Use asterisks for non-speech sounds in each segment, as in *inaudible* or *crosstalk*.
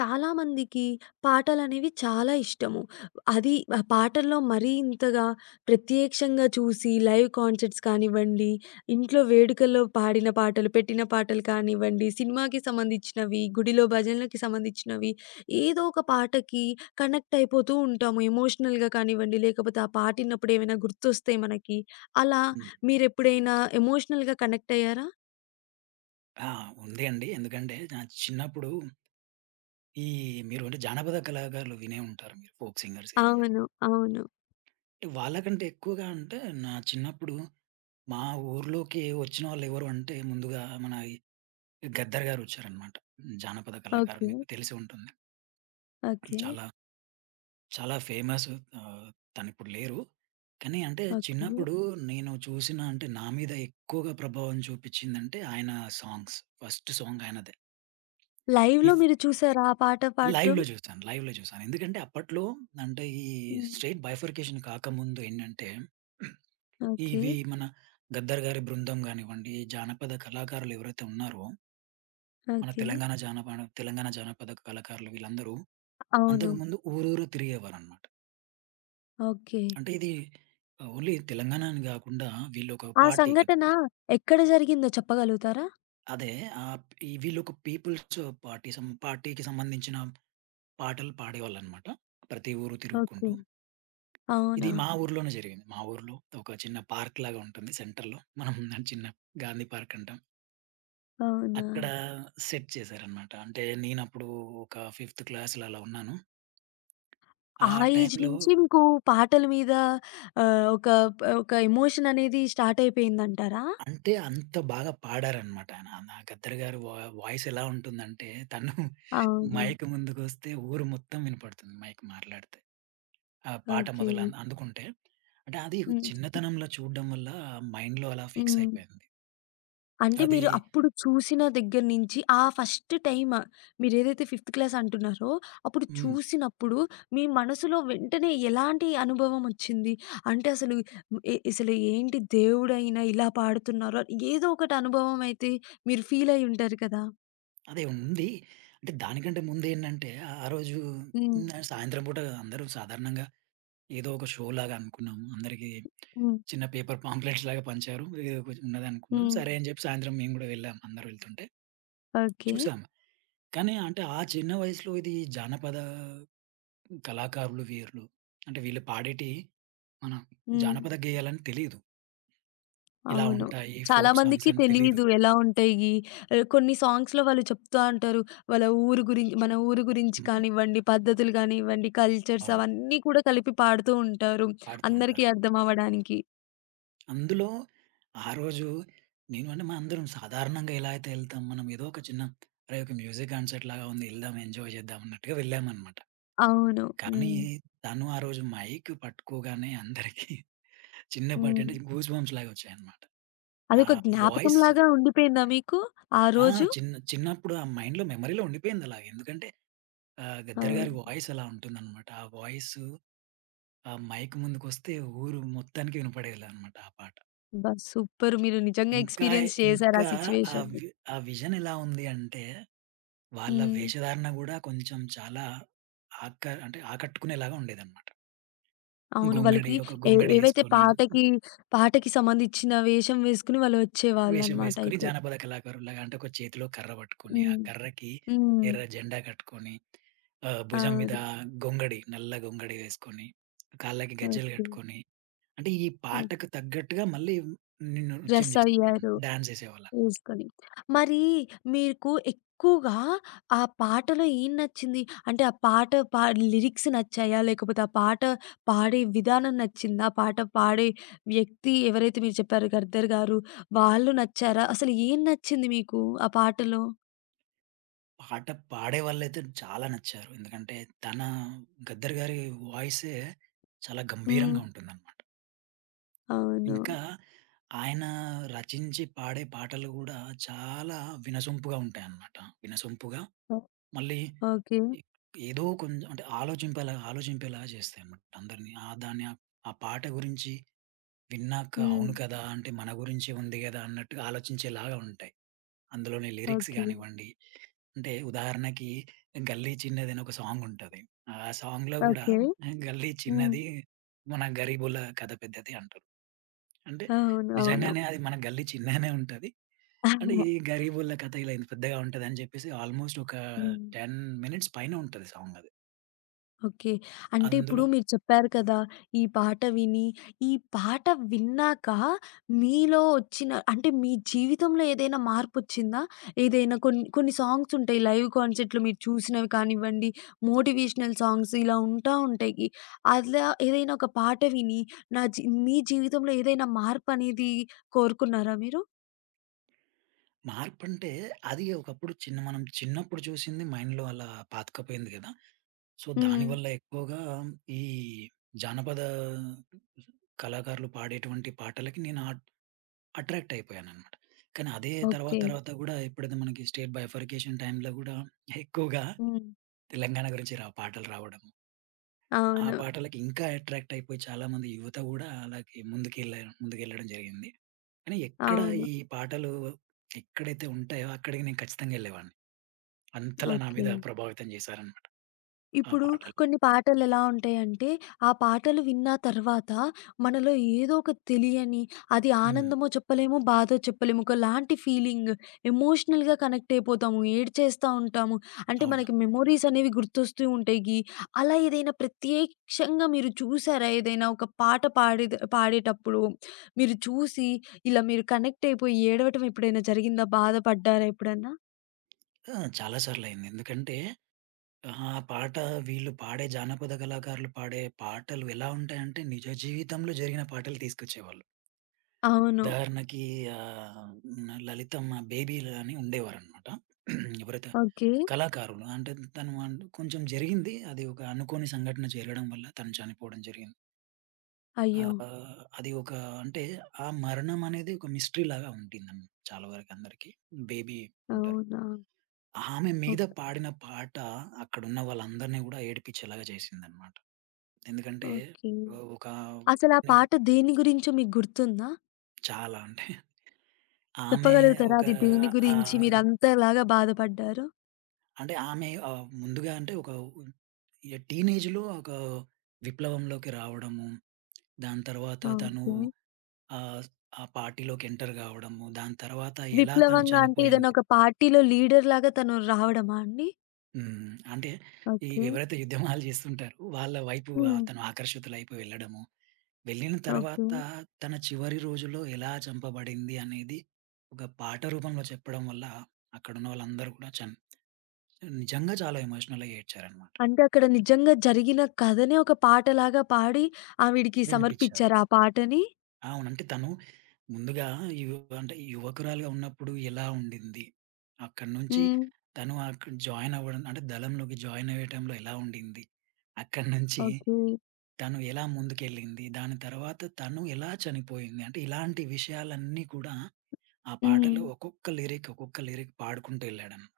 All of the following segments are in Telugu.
చాలామందికి పాటలనేవి చాలా ఇష్టము. అది ఆ పాటల్లో మరీ ఇంతగా ప్రత్యక్షంగా చూసి లైవ్ కాన్సర్ట్స్ కానివ్వండి, ఇంట్లో వేడుకల్లో పాడిన పాటలు, పెట్టిన పాటలు కానివ్వండి, సినిమాకి సంబంధించినవి, గుడిలో భజనలకి సంబంధించినవి ఏదో ఒక పాటకి కనెక్ట్ అయిపోతూ ఉంటాము. ఎమోషనల్‌గా కానివ్వండి, లేకపోతే ఆ పాట ఇన్నప్పుడు ఏమైనా గుర్తొస్తాయి మనకి. అలా హ్మ్. మీరెప్పుడైనా ఎమోషనల్‌గా కనెక్ట్ అయ్యారా? ఆ! ఉంది అండి. ఎందుకంటే నా చిన్నప్పుడు ఈ మీరు అంటే జానపద కళాకారులు వినే ఉంటారు మీరు. ఫోక్ సింగర్స్ కానివ్వండి. అవును. అవును. వాళ్ళకంటే ఎక్కువగా అంటే నా చిన్నప్పుడు మా ఊర్లోకి వచ్చిన వాళ్ళెవరు అంటే ముందుగా మన గద్దర్ గారు వచ్చారనమాట. జానపద కళాకారులు ఓకే. మీకు తెలిసి ఉంటుంది. ఓకే. చాలా చాలా ఫేమస్. ఆహ్, తనిప్పుడు లేరు. కానీ అంటే ఓకే. చిన్నప్పుడు నేను చూసిన అంటే నా మీద ఎక్కువగా ప్రభావం చూపించిందంటే ఆయన సాంగ్స్. ఫస్ట్ సాంగ్ ఆయనదే. ఈ లైవ్‌లో మీరు చూసారా ఆ పాట పాడటం? లైవ్‌లో చూసాను. లైవ్‌లో చూసాను. ఎందుకంటే అప్పట్లో అంటే ఈ హ్మ్. స్ట్రెయిట్ బైఫర్కేషన్ కాకముందు ఏంటంటే, ఓకే. ఇవి మన 'గద్దర్' గారి బృందం గానివ్వండి, జానపద కళాకారులు ఎవరైతే ఉన్నారో, మన ఓకే. తెలంగాణ జానపద కళాకారులు వీళ్ళందరూ అవును. అంతకుముందు ఊరూరు తిరిగేవారనమాట. ఓకే. అంటే ఇది ఓన్లీ తెలంగాణ అని గాకుండా వీళ్ళొక ఆ పార్టీ. సంఘటన ఎక్కడ జరిగిందో చెప్పగలుగుతారా? అదే ఆహ్, వీళ్ళొక పీపుల్స్ పార్టీ పార్టీకి సంబంధించిన పాటలు పాడేవాళ్ళనమాట. ప్రతి ఊరు ఓకే. తిరుగుకుంటూ. ఇది అవునా? మా ఊర్లోనే జరిగింది. మా ఊర్లో ఒక చిన్న పార్క్‌లాగా ఉంటుంది సెంటర్‌లో. మనం దాన్ని చిన్న గాంధీ పార్క్ అంటాం. అవునా? అక్కడ సెట్ చేశారనమాట. అంటే నేనప్పుడు ఒక ఫిఫ్త్ క్లాస్‌లో అలా ఉన్నాను. ఆ ఆ ఏజ్ టైంలో నుంచి మీకు పాటల మీద ఒక ఒక ఎమోషన్ అనేది స్టార్ట్ అయిపోయిందంటారా? అంత బాగా పాడారనమాట ఆయన. నా గద్దర్ గారి వాయిస్ ఎలా ఉంటుందంటే తను అవును. మైక్ ముందుకొస్తే ఊరు మొత్తం వినపడుతుంది మైక్ మాట్లాడితే. ఆ పాట ఓకే. మొదలు అందుకుంటే. అంటే అది హ్మ్. చిన్నతనంలో చూడడం వల్ల మైండ్‌లో అలా ఫిక్స్ హ్మ్. అయిపోయింది. అంటే అది మీరు అప్పుడు చూసిన దగ్గర నుంచి ఆ ఫస్ట్ టైమ్ మీరేదైతే ఫిఫ్త్ క్లాస్ అంటున్నారో, అప్పుడు హ్మ్. చూసినప్పుడు మీ మనసులో వెంటనే ఎలాంటి అనుభవం వచ్చింది? అంటే అసలు అసలు ఏంటి దేవుడైనా ఇలా పాడుతున్నారు అని ఏదో ఒకటి అనుభవం అయితే మీరు ఫీల్ అయ్యి ఉంటారు కదా! అదే ఉంది. అంటే దానికంటే ముందేంటంటే ఆ ఆ రోజు హ్మ్. సాయంత్రం పూట అందరూ సాధారణంగా ఏదో ఒక షో లాగా అనుకున్నాము. అందరికీ హ్మ్. చిన్న పేపర్ పాంప్లెట్స్ లాగా పంచారు. ఏదో కొంచెం ఉన్నదనుకున్నాం. హ్మ్. సరే అని చెప్పి సాయంత్రం మేము గూడా వెళ్ళాం. అందరూ వెళ్తుంటే ఓకే. చూసాము. కానీ అంటే ఆ చిన్న వయసులో ఇది జానపద కళాకారులు వీరులు. అంటే వీళ్ళు పాడేటియి మన హ్మ్. జానపద గేయాలని తెలీదు. ఇలా అవును. ఉంటాయి. చాలా ఫోక్ సాంగ్స్ మందికి అని తెలీదు. తెలీదు ఎలా ఉంటాయి. కొన్ని సాంగ్స్‌లో వాళ్ళు చెప్తా ఉంటారు. వాళ్ళ ఊరు గురించి మన ఊరు గురించి హ్మ్. కానివ్వండి, పద్ధతులు కానివ్వండి, కల్చర్స్ అవును. అవన్నీ కూడా కలిపి పాడుతూ ఉంటారు. పాడుతూ అందరికీ ఉంటారు. అర్థం అవ్వడానికి. అందులో ఆ రోజు నేను అంటే మనం అందరం సాధారణంగా ఎలా అయితే ఎళ్తాం, మనం ఏదో ఒక చిన్న అరే! ఒక మ్యూజిక్ కాన్సర్ట్ లాగా ఉంది ఎళ్దాం ఎంజాయ్ చేద్దాం అన్నట్టుగా వెళ్ళామనమాట. అవును. కానీ హ్మ్. తను ఆ రోజు మైక్ పట్టుకోగానే అందరికి *laughs* చిన్నపాటి హ్మ్. అంటే గూస్ బంప్స్ లాగా వచ్చాయన్నమాట. ఆ అదొక వాయిస్ జ్ఞాపకంలాగా ఉండిపోయిందా మీకు ఆ ఆ! రోజు? చిన్నప్పుడు ఆ మైండ్‌లో మెమరీలో ఉండిపోయింది అలాగే. ఎందుకంటే ఆ! గద్దర్ గారి వాయిస్ అలా ఉంటుందనమాట. ఆ వాయిసు ఆ మైక్ ముందుకొస్తే ఊరు మొత్తానికి వినపడేలానమాట ఆ పాట. అబ్బా! సూపర్. మీరు నిజంగా ఇంకా, ఎక్స్‌పీరియన్స్ చేశారు ఆ ఇంకా ఆ సిట్యుయేషన్‌ని. వి ఆ విజన్ ఎలా ఉంది అంటే, వాళ్ళ హ్మ్. వేషధారణ గూడా కొంచెం చాలా ఆక అంటే ఆకట్టుకునేలాగా ఉండేదన్నమాట. అవును. వాళ్ళకి ఒక గొంగడి ఏవైతే యేసుకొని, పాటకి, పాటకి సంబంధించిన వేషం వేసుకొని వాళ్ళు వేషం వచ్చేవాళ్ళనమాట వేసుకొని అయితే. జానపద కళాకారుల్లాగా అంటే ఒక చేతిలో కర్ర పట్టుకొని, ఆ హ్మ్. కర్రకి హ్మ్. ఎర్ర జెండా కట్టుకొని, భుజం మీద అవును. గొంగడి, నల్ల గొంగడి వేసుకొని, కాళ్ళకి గజ్జెలు ఓకే. కట్టుకొని, అంటే ఈ ఓహ్! పాటకు తగ్గట్టుగా మళ్ళీ నృత్యం డ్రెస్ చేసేవాళ్ళు. అయ్యారు డాన్స్ చేసేవాళ్ళనమాట. వేసుకొని. మరి మీకు ఎక్కువగా ఆ పాటలో ఏం నచ్చింది? అంటే ఆ పాట పా లిరిక్స్ నచ్చాయా? లేకపోతే ఆ పాట పాడే విధానం నచ్చిందా? ఆ పాట పాడే వ్యక్తి ఎవరైతే మీరు చెప్పారో 'గద్దర్' గారు వాళ్ళు నచ్చారా? అసలు ఏం నచ్చింది మీకు ఆ పాటలో? పాట పాడేవాళ్ళైతే చాలా నచ్చారు. ఎందుకంటే తన 'గద్దర్' గారి వాయిసే చాలా హ్మ్. గంభీరంగా ఉంటుందన్నమాట. అవును. ఇంకా ఆయన రచించి పాడే పాటలు గూడా చాలా వినసొంపుగా ఉంటాయన్నమాట. వినసొంపుగా ఓ మళ్ళీ ఓకే. ఎ ఏదో కొంచెం అంటే ఆలోచింపేలాగా చేస్తాయన్నమాట అందరిని. ఆ దాన్ని ఆ ఆ పాట గురించి విన్నాక హ్మ్. అవును కదా! అంటే మన గురించే ఉంది గదా! అన్నట్టుగా ఆలోచించేలాగా ఉంటాయి. అందులోని లిరిక్స్ ఓకే. గానివ్వండి. అంటే ఉదాహరణకి 'గల్లీ చిన్నది' అని ఒక సాంగ్ ఉంటది. ఆ సాంగ్‌లో గూడా ఓకే. 'గల్లీ హ్మ్. చిన్నది మన గరీబుల కథ పెద్దది' అంటారు. అంటే అవునవును. నిజంగానే అది మన గల్లీ చిన్నగానే ఉంటది. అంటే ఈ *laughs* గరీబుల కథ ఇలా ఇంత పెద్దగా ఉంటదని జెప్పేసి ఆల్మోస్ట్ ఒక హ్మ్. 10 మినిట్స్ పైనే ఉంటది సాంగ్ అది. ఓకే. అంటే ఇప్పుడు అందులో మీరు చెప్పారు కదా! ఈ పాట విని, ఈ పాట విన్నాక మీలో వచ్చిన అంటే మీ జీవితంలో ఏదైనా మార్పొచ్చిందా? ఏదైనా కొన్ని కొన్ని సాంగ్స్ ఉంటాయి. లైవ్ కాన్సర్ట్‌లో మీరు చూసినవి కానివ్వండి, మోటివేషనల్ సాంగ్స్ ఇలా ఉంటా ఉంటాయి. అలా ఏదైనా ఒక పాట విని నా జీ మీ జీవితంలో ఏదైనా మార్పనేది కోరుకున్నారా మీరు? మార్పంటే అది ఒకప్పుడు మనం చిన్నప్పుడు చూసింది మైండ్‌లో అలా పాతుకుపోయింది గదా! సో, హ్మ్. దానివల్ల ఎక్కువగా ఈ జానపద కళాకారులు పాడేటువంటి పాటలకి నేను అట్రాక్ట్ అయిపోయాననమాట. కానీ అదే తర్వాత ఓకే. తర్వాత గూడా ఎప్పుడైతే మనకి స్టేట్ బైఫర్కేషన్ టైంలో గూడా ఎక్కువగా హ్మ్. తెలంగాణ గురించి పాటలు రావడం. ఆ అవును. పాటలకి ఇంకా అట్రాక్ట్ అయిపోయి చాలామంది యువత గూడా అలాగే ముందుకెళ్ళడం జరిగింది. కానీ ఎక్కడ అవును. ఈ పాటలు ఎక్కడైతే ఉంటాయో అక్కడికి నేను ఖచ్చితంగా ఎళ్ళేవాడిని. అంతలా నా ఓకే. మీద ప్రభావితం చేశారనమాట ఆ ఇప్పుడు పాటలు. కొన్ని పాటలెలా ఉంటాయంటే, ఆ పాటలు విన్న తర్వాత మనలో ఏదో ఒక తెలియని అది హ్మ్. ఆనందమో చెప్పలేము, బాధో చెప్పలేము. ఒకలాంటి ఫీలింగ్ ఎమోషనల్‌గా కనెక్ట్ అయిపోతాము. ఏడ్చేస్తా ఉంటాము. అంటే అవును. మనకి మెమోరీస్ అనేవి గుర్తొస్తూ ఉంటాయి. అలా ఏదైనా ప్రత్యక్షంగా మీరు చూసారా? ఏదైనా ఒక పాట పాడేటప్పుడు మీరు చూసి ఇలా మీరు కనెక్ట్ అయిపోయి ఏడవటం ఎప్పుడైనా జరిగిందా? బాధపడ్డారా ఎప్పుడన్నా? ఆ! చాలా సార్లయింది. ఎందుకంటే అహా! పాట వీళ్ళు పాడే జానపద కళాకారులు పాడే పాటలు ఎలా ఉంటాయంటే, నిజ జీవితంలో జరిగిన పాటలు తీసుకొచ్చేవాళ్ళు. అవును. ఉదాహరణకి ఆహ్, లలితమ్మ బేబీలు అని ఉండేవారనమాట. *clears throat* ఎవరైతే ఓకే. కళాకారులు అంటే తను అన్ కొంచెం జరిగింది. అది ఒక అనుకోని సంఘటన జరగడం వల్ల తను చనిపోవడం జరిగింది. అయ్యో! అది ఒక అంటే ఆ మరణం అనేది ఒక మిస్టరీ లాగా చాలా వరకు అందరికీ. బేబీ అంటారు. అవునా! ఆమె మీద ఓకే. పాడిన పాట అక్కడున్న వాళ్ళందరిని గూడా ఏడిపించేలాగా చేసిందనమాట. ఎందుకంటే ఓకే. ఆహ్, ఒక అసలా కొన్ని పాట దేని గురించో మీకు గుర్తుందా? చాలా అంటే ఆమె చెప్పగలుగుతారా? ఒక అది దేని గురించి ఆహ్, మీరంతలాగా బాధపడ్డారు? అంటే ఆమె ముందుగా అంటే ఈ టీనేజ్‌లో ఒక విప్లవంలోకి రావడము. దాని తర్వాత తను ఓకే. ఆహ్, ఆ పార్టీలోకి ఎంటర్ కావడము. దాని తర్వాత ఎలా తను విప్లవంగా అంటే ఏదైనా చనిపోయింది. ఒక పార్టీలో లీడర్‌లాగా తను రావడమా అండి? హ్మ్. అంటే ఓకే. ఎవరైతే యుద్ధమాలు చేస్తుంటారో వాళ్ళ వైపు హ్మ్. తను ఆకర్షితులైపోయి వెళ్ళడము. వెళ్ళిన ఓకే. తర్వాత తన చివరి రోజుల్లో ఎలా చంపబడింది అనేది ఒక పాట రూపంలో చెప్పడం వల్ల అక్కడున్న వాళ్ళందరూ కూడా నిజంగా చాలా ఎమోషనల్‌గా ఏడ్చారనమాట. అంటే అక్కడ నిజంగా జరిగిన కథనే ఒక పాటలాగా పాడి ఆవిడకి వినిపిచ్చారు. సమర్పించారా ఆ పాటని? అవును. అంటే తను ముందుగా యు అంటే యువకురాలుగా ఉన్నప్పుడు ఎలా ఉండింది? అక్కడి నుంచి హ్మ్. తను అక్కడ జాయిన్ అవ్వడం అంటే దళంలోకి జాయిన్ అయ్యే టైంలో ఎలా ఉండింది? అక్కడి నుంచి ఓకే. తను ఎలా ముందుకెళ్ళింది? దాని తర్వాత తను ఎలా చనిపోయింది? అంటే ఇలాంటి విషయాలన్నీ కూడా ఆ హ్మ్. పాటలో ఒక్కొక్క లిరిక్, ఒక్కొక్క లిరిక్ పాడుకుంటూ ఎళ్ళాడన్నమాట.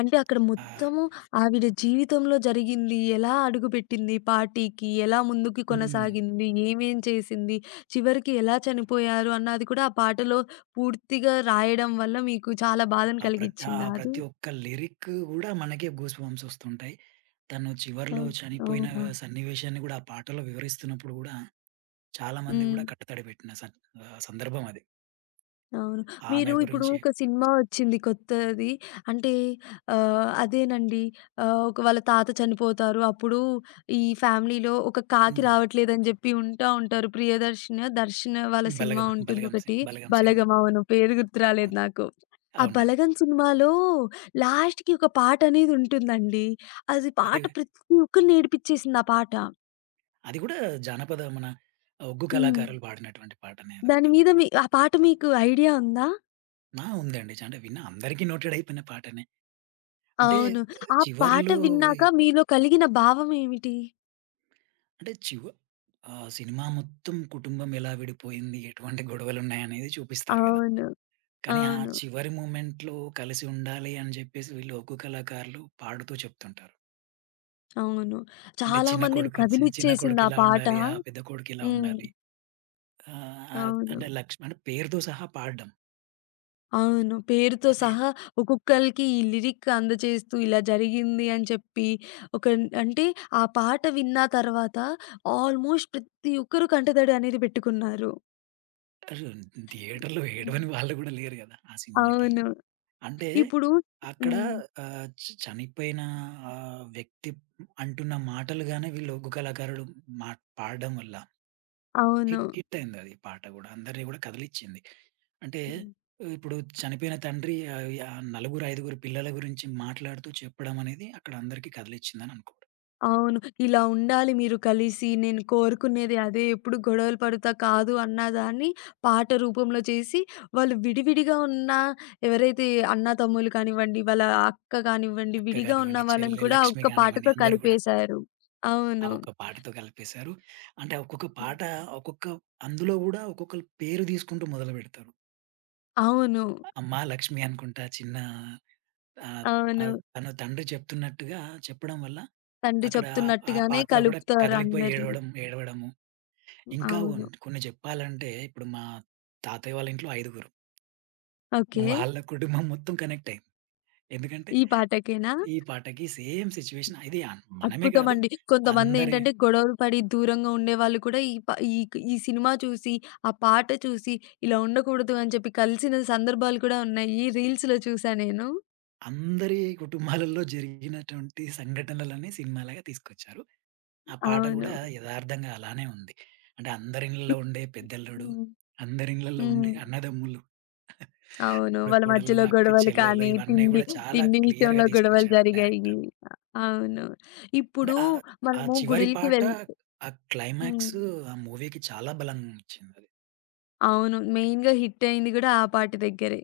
అంటే అక్కడ ఆహ్, మొత్తము ఆవిడ జీవితంలో జరిగింది, ఎలా అడుగుపెట్టింది పార్టీకి, ఎలా ముందుకి హ్మ్. కొనసాగింది, ఏమేం చేసింది, చివరికి ఎలా చనిపోయారు అన్నది కూడా ఆ పాటలో పూర్తిగా రాయడం వల్ల మీకు చాలా బాధను ఆ కలిగిచ్చిందా అది? ప్రతి ఒక్క లిరిక్ గూడా మనకే గూస్ బంప్స్ వస్తుంటాయి. తను ఆ! చివర్లో చనిపోయిన అవునా? సన్నివేశాన్ని గూడా ఆ పాటలో వివరిస్తున్నప్పుడు గూడా చాలామంది హ్మ్. గూడా కట్టుతడి పెట్టిన సందర్భం అది. అవును. ఆమె మీరు ఇప్పుడు గురించి ఒక సినిమా వచ్చింది కొత్తది. అంటే అదేనండి. ఒక వాళ్ళ తాత చనిపోతారు. అప్పుడు ఈ ఫ్యామిలీలో ఒక కాకి హ్మ్. రావట్లేదని జెప్పి ఉంటారు. 'దర్శన' వాళ్ళ సినిమా ఉంటుందొకటి. 'బలగం' సినిమా. 'బలగం' అవును. పేరు గుర్తు రాలేదు అవును. నాకు. ఆ అవునండి. 'బలగం' సినిమాలో లాస్ట్‌కి ఒక పాటనేది ఉంటుందండి. అది అది పాట ప్రతి ఒక్కరిని ఏడిపిచ్చేసింది ఆ పాట. అది గూడా జానపద మన ఒగ్గు హ్మ్. కళాకారులు పాడినటువంటి పాటనే అది దాని గూడా. మీద మీ ఆ పాట మీకు ఐడియా ఉందా? ఆ! ఉందండి. అంటే విన్న అందరికీ నోటెడ్ అయిపోయిన పాటనే. అంటే అవును. ఆ పాట చివర్లో ఈ విన్నాక మీలో కలిగిన భావం ఏమిటి? అంటే చివ ఆ సినిమా మొత్తం కుటుంబం ఎలా విడిపోయింది, ఎటువంటి గొడవలున్నాయనేది చూపిస్తారు గదా! అవును. కానీ ఆ అవును. చివరి మొమెంట్‌లో కలిసి ఉండాలి అని జెప్పేసి వీళ్ళు ఒగ్గు కళాకారులు పాడుతూ చెప్తుంటారు. అవును. అంటే చాలా మందిని చిన్న కొడుకు కదిలిచ్చేసింది ఆ ఇలా పాట. ఉండాలి. ఆ పెద్ద కొడుకు ఇలా హ్మ్. ఉండాలి. అవును. అంటే లక్ష్మణ్ పేరుతో సహా పాడడం. అవును. పేరుతో అది సహా ఒక్కొక్కళ్ళకి ఈ లిరిక్ అందజేస్తూ ఇలా జరిగింది అని చెప్పి ఒక అంటే ఆ పాట విన్న తర్వాత ఆల్మోస్ట్ ప్రతి ఒక్కరు కంటతడి అనేది పెట్టుకున్నారు. అసలు థియేటర్‌లో హ్మ్. ఏడవని వాళ్ళు గూడా లేరు గదా! ఆ సినిమాకి. అవును. అంటే ఇప్పుడు అక్కడ హ్మ్. ఆహ్, చ చనిపోయిన వ్యక్తి అంటున్న మాటలుగానే వీళ్ళు ఒగ్గు కళాకారుడు మా పాడడం వల్ల అవును. హిట్ హిట్ అయిందది పాట గూడా. అందరిని గూడా కదిలిచ్చింది. అంటే ఇప్పుడు చనిపోయిన తండ్రి ఆహ్, యా నలుగురు, ఐదుగురు పిల్లల గురించి మాట్లాడుతూ చెప్పడం అనేది అక్కడ అందరికీ కదిలిచ్చిందని అనుకోవడం. అవును. ఇలా ఉండాలి మీరు కలిసి, నేను కోరుకునేది అదే, ఎప్పుడు గొడవలు పడుతా కాదు అన్నదాన్ని పాట రూపంలో చేసి, వాళ్ళు విడివిడిగా ఉన్న ఎవరైతే అన్నా, తమ్ముళ్ళు కానివ్వండి, వాళ్ళ అక్క కానివ్వండి, అక్క విడిగా గానివ్వండి, ఉన్న వాళ్ళని చెల్లె, కూడా లక్ష్మి ఒక్క గానివ్వండి పాటతో అందరూ గూడా కలిపేశారు. ఆ అవును. ఒక్క పాటతో కలిపేశారు. అంటే ఒక్కొక్క పాట ఒక్కొక్క అందులో గూడా ఒక్కొక్కళ్ళ పేరు తీసుకుంటూ మొదలుపెడతారు. అవును. అమ్మా లక్ష్మి అనుకుంటా చిన్న ఆహ్, అవును. తన తండ్రి చెప్తున్నట్టుగా చెప్పడం వల్ల తండ్రి అక్కడ ఆ చెప్తున్నట్టుగానే పాత్ర గూడా కలుపుతారు కదిలిపోయి అందరిని. ఏడవడం, ఏడవడము. ఇంకా అవును. ఉన్ కొన్ని చెప్పాలంటే ఇప్పుడు మా తాతయ్య వాళ్ళ ఇంట్లో ఐదుగురు. ఓకే. వాళ్ళ కుటుంబం మొత్తం కనెక్ట్ అయింది. ఎందుకంటే ఈ పాటకేనా? ఈ పాటకి సేమ్ సిట్యుయేషన్ ఇది మనమే గాదు అద్భుతమండి. అందరి కొంతమందేంటంటే గొడవలు పడి దూరంగా ఉండేవాళ్ళు కూడా ఈ ఈ సినిమా చూసి, ఆ పాట చూసి ఇలా ఉండకూడదు అని చెప్పి కలిసిన సందర్భాలు కూడా ఉన్నాయి. రీల్స్‌లో చూసా నేను. అందరి కుటుంబాలలో జరిగినటువంటి సంఘటనలనే సినిమాలాగా తీసుకొచ్చారు. ఆ పాట అవును. గూడా యదార్థంగా అలానే ఉంది. అంటే అందరి ఇళ్ళలో ఇప్ ఉండే పెద్దల్లుడు, హ్మ్. అందరి ఇళ్ళలో హ్మ్. ఉండే అన్నదమ్ములు, అవును. ఇప్పుడు వాళ్ళ కోడళ్ళు, మధ్యలో అక్క గొడవలు చెల్లెలు కానీ, ఇవన్నీ తిండి గూడా చాలా తిండి క్లియర్‌గా విషయంలో గొడవలు తీసుకొచ్చాడు జరిగాయి. డైరెక్టర్. అవును. అంటే ఇప్పుడు ఆ ఆ మనము చివరి గుడిలకి పాట, వెళ్ ఆ హ్మ్. క్లైమాక్స్ ఆ మూవీకి చాలా బలం ఇచ్చిందది. అవును. మెయిన్‌గా హిట్ అయింది కూడా ఆ పాట దగ్గరే.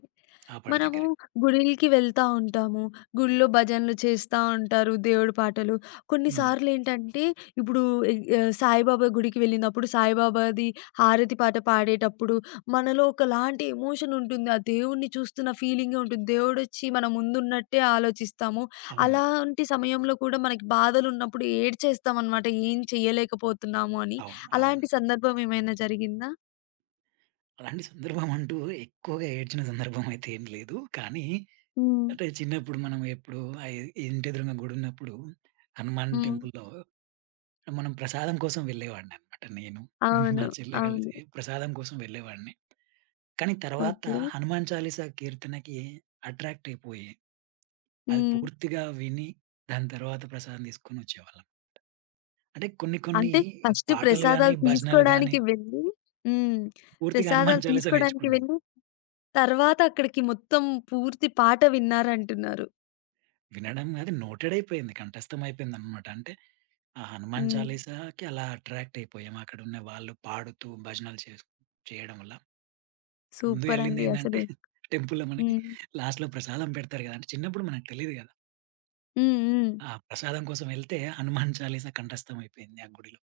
ఆ పాట మనము దగ్గరే. గుడిలకి వెళ్తా ఉంటాము. గుడిలో భజనలు చేస్తా ఉంటారు. దేవుడి పాటలు. హ్మ్. కొన్నిసార్లేంటంటే ఇప్పుడు సాయిబాబా గుడికి వెళ్ళినప్పుడు సాయిబాబాది హారతి పాట పాడేటప్పుడు మనలో ఒకలాంటి ఎమోషన్ ఉంటుంది. ఆ దేవుడిని చూస్తున్న ఫీలింగే ఉంటుంది. దేవుడొచ్చి మన ముందున్నట్టే ఆలోచిస్తాము. అవును. అలాంటి సమయంలో కూడా మనకి బాధలున్నప్పుడు ఏడ్చేస్తామనమాట. ఏం చేయలేకపోతున్నాము అని. అవును. అవును. అలాంటి సందర్భం ఏమైనా జరిగిందా? అలాంటి సందర్భం అంటూ ఎక్కువగా ఏడ్చిన సందర్భం అయితే ఏం లేదు. కానీ హ్మ్. అంటే చిన్నప్పుడు మనం ఎప్పుడు ఇంటి ఎదురుంగా గుడి ఉన్నప్పుడు హనుమాన్ హ్మ్. టెంపుల్‌లో మనం ప్రసాదం కోసం వెళ్ళేవాడిననమాట నేను. *laughs* మా అవును. చెల్లె అవును. కలిసి ప్రసాదం కోసం వెళ్ళేవాడిని. కానీ తర్వాత ఓకే. హనుమాన్ చాలీసా కీర్తనకి అట్రాక్ట్ అయిపోయి, అది హ్మ్. పూర్తిగా విని దాని తర్వాత ప్రసాదం తీసుకొనొచ్చేవాళ్ళం. అంటే కొన్ని కొన్ని అంటే ఫస్ట్ పాటలు గాని, ప్రసాదాలు భజనలు గాని తీసుకోడానికి వెళ్ళి హ్మ్. పూర్తిగా హనుమాన్ ప్రసాదాలు చాలీసా తీసుకోడానికి నేర్చుకున్నాం. వెళ్ళి, తర్వాత అక్కడికి మొత్తం పూర్తి పాట విన్నారంటున్నారు. వినడం అది నోటెడ్ అయిపోయింది. కంఠస్థం అయిపోయిందనమాట. అంటే ఆ హనుమాన్ హ్మ్. చాలీసాకి అలా అట్రాక్ట్ అయిపోయాం. అక్కడున్న వాళ్ళు పాడుతూ భజనలు చేయడం వల్ల. ముందు సూపరండి వెళ్ళిందేందంటే అసలు. *laughs* టెంపుల్‌లో మనకి హ్మ్. లాస్ట్‌లో ప్రసాదం పెడతారు గదా! అంటే చిన్నప్పుడు మనకు తెలీదు గదా! హ్మ్. హ్మ్. ఆ ప్రసాదం కోసం వెళ్తే హనుమాన్ చాలీసా కంఠస్థం అయిపోయింది ఆ గుడిలో.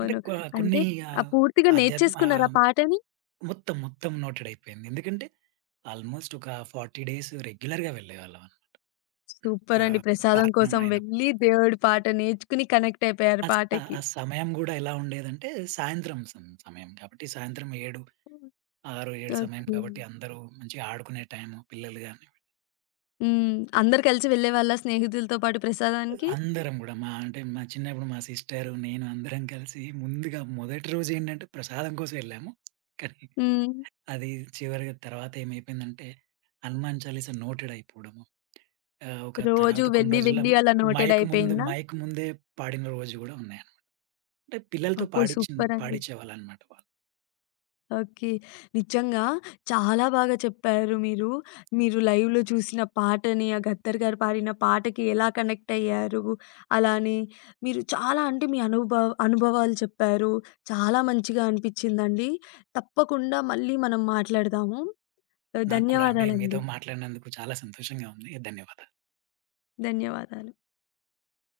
అంటే కొ కొన్ని అంటే ఆ ఆహ్, పూర్తిగా ఆధ్యాత్మ నేర్చేసుకున్నారా ఆహ్, పాటని? మొత్తం మొత్తం నోటెడ్ అయిపోయింది. ఎందుకంటే ఆల్మోస్ట్ ఒక 40 డేస్ రెగ్యులర్‌గా వెళ్ళేవాళ్ళం. సూపరండి. ఆహ్, ప్రసాదం పార్ట్‌నం కోసం అయినప్పుడు. వెళ్ళి దేవుడి పాట నేర్చుకుని కనెక్ట్ అయిపోయారు ఆ స పాటకి. ఆ సమయం గూడా ఎలా ఉండేదంటే సాయంత్రం సం సమయం కాబట్టి సాయంత్రం 7, 6, 7 సమయం ఓకే. కాబట్టి అందరూ మంచిగా ఆడుకునే టైము పిల్లలు గాని హ్మ్. అందరూ కలిసి వెళ్ళేవాళ్ళా స్నేహితులతో పాటు ప్రసాదానికి? అందరం గూడా మా చిన్నప్పుడు మా సిస్టరు, నేను అందరం కలిసి ముందుగా మొదటి రోజేంటంటే ప్రసాదం కోసం వెళ్ళాము. కానీ హ్మ్. అది చివరిగా తర్వాత ఏమైపోయిందంటే 'హనుమాన్ చాలీసా' నోటెడ్ అయిపోవడము. ఒక రోజు తర్వాత కొన్ని వెళ్ళి రోజుల్లో వెళ్ళి అలా నోటెడ్ అయిపోయిందా? మైక్ ముందే పాడిన రోజు గూడా ఉన్నాయన్నమాట. అంటే పిల్లలతో అబ్బో! సూపరండి. పాడిచ్చేవాళ్ళన్నమాట వాళ్ళు. ఓకే. నిజంగా చాలా బాగా చెప్పారు మీరు. మీరు లైవ్‌లో చూసిన పాటని, ఆ గద్దర్ గారు పాడిన పాటకి ఎలా కనెక్ట్ అయ్యారు? అలానే మీరు చాలా అంటే మీ అనుభవాలు చెప్పారు. చాలా మంచిగా అనిపిచ్చిందండి. తప్పకుండా మళ్ళీ మనం మాట్లాడదాము. నాకు కూడా అంటే మీతో ధన్యవాదాలండి. మాట్లాడినందుకు చాలా సంతోషంగా ఉంది. ధన్యవాదాలు. ధన్యవాదాలు.